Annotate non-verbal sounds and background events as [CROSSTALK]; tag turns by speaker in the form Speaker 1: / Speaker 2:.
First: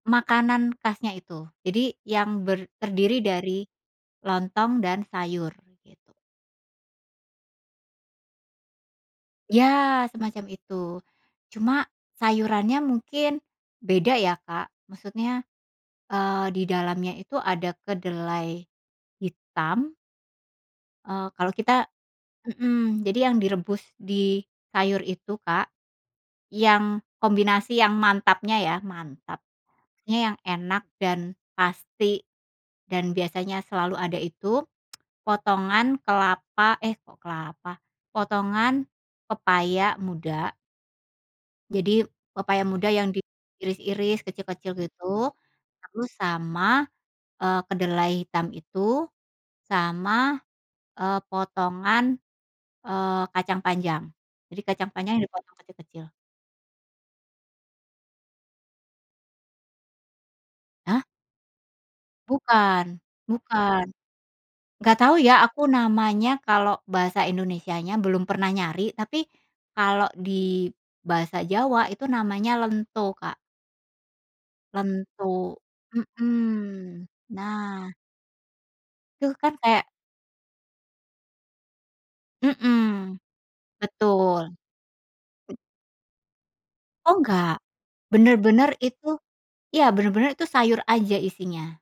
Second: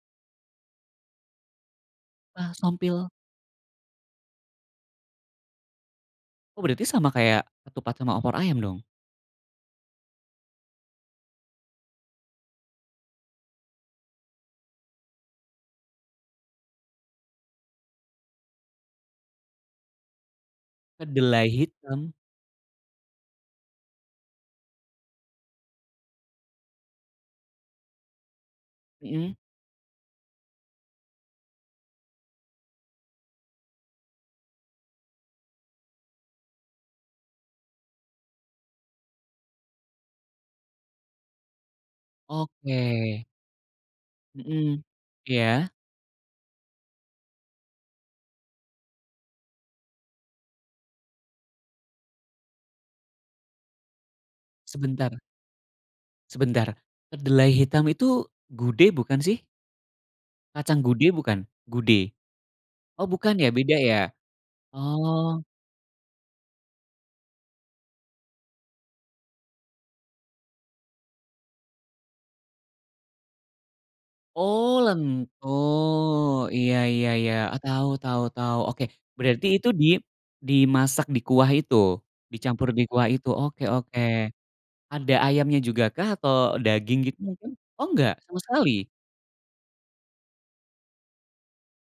Speaker 1: Makanan khasnya itu, jadi yang
Speaker 2: Ah,
Speaker 1: ber
Speaker 2: sompil.
Speaker 1: terdiri dari lontong dan sayur, gitu.
Speaker 2: Oh, berarti sama kayak ketupat sama opor ayam dong?
Speaker 1: Iya, semacam itu. Cuma sayurannya mungkin beda ya, Kak, maksudnya, eee, didalamnya itu ada kedelai hitam eee,
Speaker 2: Kedelai
Speaker 1: kalau kita
Speaker 2: hitam?
Speaker 1: mmm, jadi yang direbus di sayur itu, Kak, yang kombinasi yang mantapnya ya,
Speaker 2: Mhm.
Speaker 1: mantap. Ya yang enak dan pasti, dan biasanya selalu ada itu, [TSK] potongan kelapa eh, kok kelapa. Potongan pepaya muda. Jadi pepaya muda yang
Speaker 2: Oke.
Speaker 1: diiris-iris kecil-kecil
Speaker 2: Mmm,
Speaker 1: gitu,
Speaker 2: iya.
Speaker 1: lalu sama, eee, kedelai hitam itu, sama, eee, potongan, eee, kacang panjang. Jadi kacang panjang
Speaker 2: Sebentar
Speaker 1: dipotong kecil-kecil.
Speaker 2: Sebentar, kedelai hitam itu gude bukan sih? Kacang
Speaker 1: Hah?
Speaker 2: gude bukan? Gude.
Speaker 1: Bukan
Speaker 2: Oh bukan ya, beda
Speaker 1: bukan.
Speaker 2: ya.
Speaker 1: Enggak tahu ya
Speaker 2: Oh.
Speaker 1: aku namanya, kalau bahasa Indonesianya belum pernah nyari, tapi kalau di bahasa Jawa itu namanya lento, Kak.
Speaker 2: Oh lento.
Speaker 1: Lento,
Speaker 2: Iya
Speaker 1: mhm,
Speaker 2: iya iya, tahu
Speaker 1: nah
Speaker 2: tahu tahu. Oke,
Speaker 1: Tuh
Speaker 2: berarti
Speaker 1: kan
Speaker 2: itu di
Speaker 1: kayak
Speaker 2: dimasak di kuah itu, dicampur di kuah
Speaker 1: Mmm,
Speaker 2: itu? Oke oke.
Speaker 1: betul.
Speaker 2: Ada ayamnya jugakah atau daging
Speaker 1: Oh,
Speaker 2: gitu mungkin?
Speaker 1: enggak.
Speaker 2: Oh, enggak, sama
Speaker 1: Benar-benar
Speaker 2: sekali?
Speaker 1: itu iya, benar-benar itu sayur aja isinya.